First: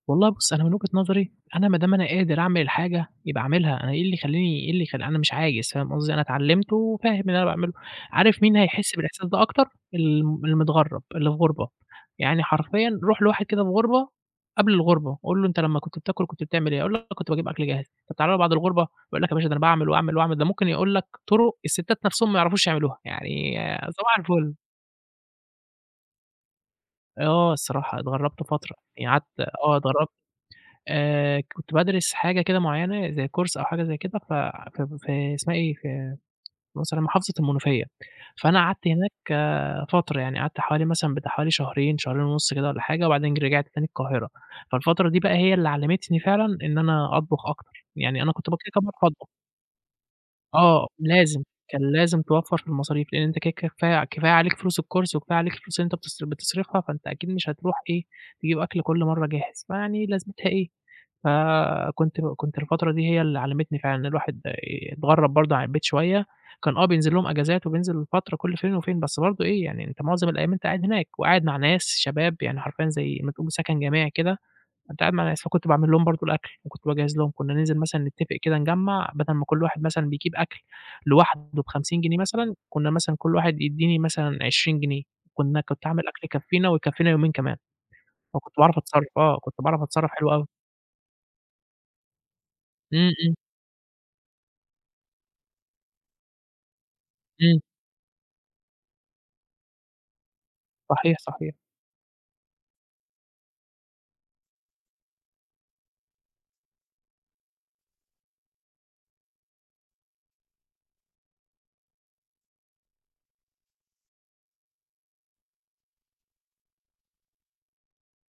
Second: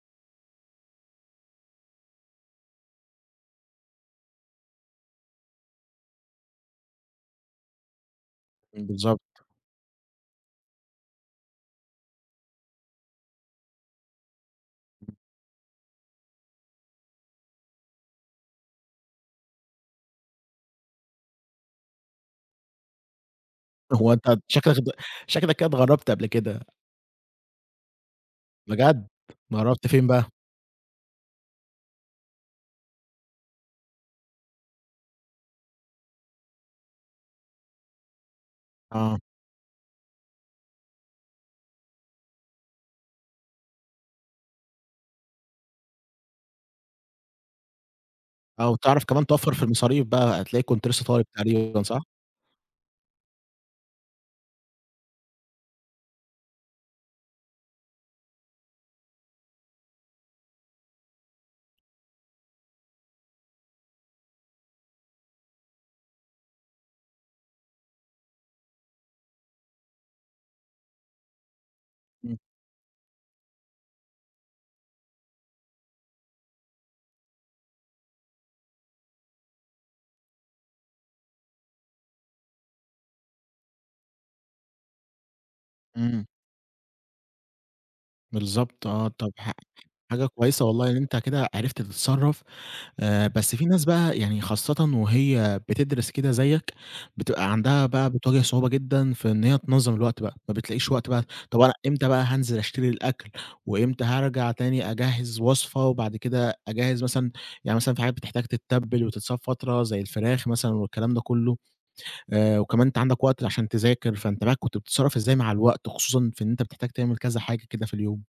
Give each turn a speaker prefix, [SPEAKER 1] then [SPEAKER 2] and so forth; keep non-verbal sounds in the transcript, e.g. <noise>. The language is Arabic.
[SPEAKER 1] والله بُصّ، أنا من وجهة نظري، أنا ما دام أنا قادر أعمل الحاجة يبقى أعملها، أنا إيه اللي يخلّيني إيه اللي يخ أنا مش عايز فاهم قصدي؟ أنا اتعلّمت وفاهم اللي أنا باعمله، عارف مين
[SPEAKER 2] امم،
[SPEAKER 1] هيحس
[SPEAKER 2] بالضبط.
[SPEAKER 1] بالإحساس ده أكتر؟ الم المتغرّب، اللي في غربة، يعني حرفيًا رُوح لواحد كده في غربة، قبل
[SPEAKER 2] امم.
[SPEAKER 1] الغربة، قُل له: "أنت لمّا كنت بتاكل كنت بتعمل إيه؟" هيقول لك: "كنت باجيب أكل جاهز." طَب تعالَ له بعد الغربة، يقول لك: "يا باشا ده أنا باعمل، وأعمل، وأعمل." ده ممكن يقول لك طرق الستات نَفْسُهم ما يعرفوش يعملوها، يعني
[SPEAKER 2] هو
[SPEAKER 1] صباح
[SPEAKER 2] أنت
[SPEAKER 1] الفُل.
[SPEAKER 2] شكلك اتغ شكلك كده اتغرّبت قبل كده.
[SPEAKER 1] آه الصراحة، اتغرّبت فترة،
[SPEAKER 2] بجد؟
[SPEAKER 1] يعني قعدت آه
[SPEAKER 2] اتغرّبت فين
[SPEAKER 1] اتغرّبت
[SPEAKER 2] بَقى؟
[SPEAKER 1] آآ كنت بادرس حاجة كده معيّنة، زي Course أو حاجة زي كده، ف في في اسمها إيه، في <unintelligible> محافظة المنوفية، فأنا قعدت هناك
[SPEAKER 2] آه.
[SPEAKER 1] آآ فترة يعني، قعدت حوالي مثلًا بتاع حوالي شهرين، شهرين ونُص كده والّا حاجة، وبعدين ج رجعت تاني القاهرة، فالفترة دي بَقى هي اللي علّمتني فعلًا إن أنا أطبخ أكتر، يعني أنا كنت
[SPEAKER 2] آه، وتعرف كمان
[SPEAKER 1] <unintelligible>
[SPEAKER 2] توفَّر في المصاريف بَقى، هتلاقيك
[SPEAKER 1] آه
[SPEAKER 2] كنت لسّة طالب
[SPEAKER 1] لازم، كان
[SPEAKER 2] تقريبًا صح؟
[SPEAKER 1] لازم توفَّر في المصاريف، لإن أنت كده كفاية كفاية عليك فلوس الCourse وكفاية عليك الفلوس اللي أنت بتص بتصرفها، فأنت أكيد مش هتروح إيه، تجيب أكل كلّ مَرّة جاهز، فيعني لازمتها إيه. فكنت كنت الفترة دي هي اللي علّمتني فعلًا إن الواحد آآ، اتغرّب برضه عن البيت شوية، كان آه بينزل لهم أجازات وبينزل فترة كلّ فين وفين، بس برضه إيه، يعني أنت معظم الأيام أنت قاعد هناك، وقاعد مع ناس شباب
[SPEAKER 2] إمم.
[SPEAKER 1] يعني حرفيًا زي ما تقول سكن جماعي كده، فأنت قاعد مع ناس فكنت باعمل لهم برضه الأكل، وكنت باجهّز لهم، كُنا ننزل مثلًا نتفق كده نِجَمَّع، بَدَل ما كلّ واحد مثلًا بيجيب أكل لوحده ب50 جنيه مثلًا، كُنا مثلًا كلّ واحد يدّيني مثلًا 20 جنيه، كُنا كنت أعمل أكل
[SPEAKER 2] إمم.
[SPEAKER 1] يكفينا، ويكفينا يومين كمان. فكنت باعرَف
[SPEAKER 2] بالضبط
[SPEAKER 1] أتصرّف،
[SPEAKER 2] آه، طَب
[SPEAKER 1] آه،
[SPEAKER 2] ح
[SPEAKER 1] كنت باعرَف أتصرّف
[SPEAKER 2] حاجة
[SPEAKER 1] حلو أوي.
[SPEAKER 2] كويسة والله، إن أنت كده عرفت تتصرّف.
[SPEAKER 1] إمم،
[SPEAKER 2] آآ
[SPEAKER 1] إمم.
[SPEAKER 2] بس في ناس بَقى يعني خاصةً وهي بتدرس كده زيك، بتبقى
[SPEAKER 1] إمم.
[SPEAKER 2] عندها بَقى بتواجه صعوبة جدًا في إن هي تنظّم الوقت بَقى، ما بتلاقيش وقت
[SPEAKER 1] صحيح،
[SPEAKER 2] بَقى،
[SPEAKER 1] صحيح.
[SPEAKER 2] طَب أنا إمتى بَقى هانزل أشتري الأكل، وإمتى هارجع تاني أجهِّز وصفة وبعد كده أجهِّز مثلًا، يعني مثلًا في حاجات بتحتاج تتَّبل وتتساب فترة زي الفراخ مثلًا والكلام ده كلّه، آآ وكمان أنت عندك وقت عشان تذاكر، فأنت بَقى كنت بتتصرّف إزاي مع الوقت، خصوصًا في إن أنت بتحتاج تعمل كذا حاجة كده في اليوم؟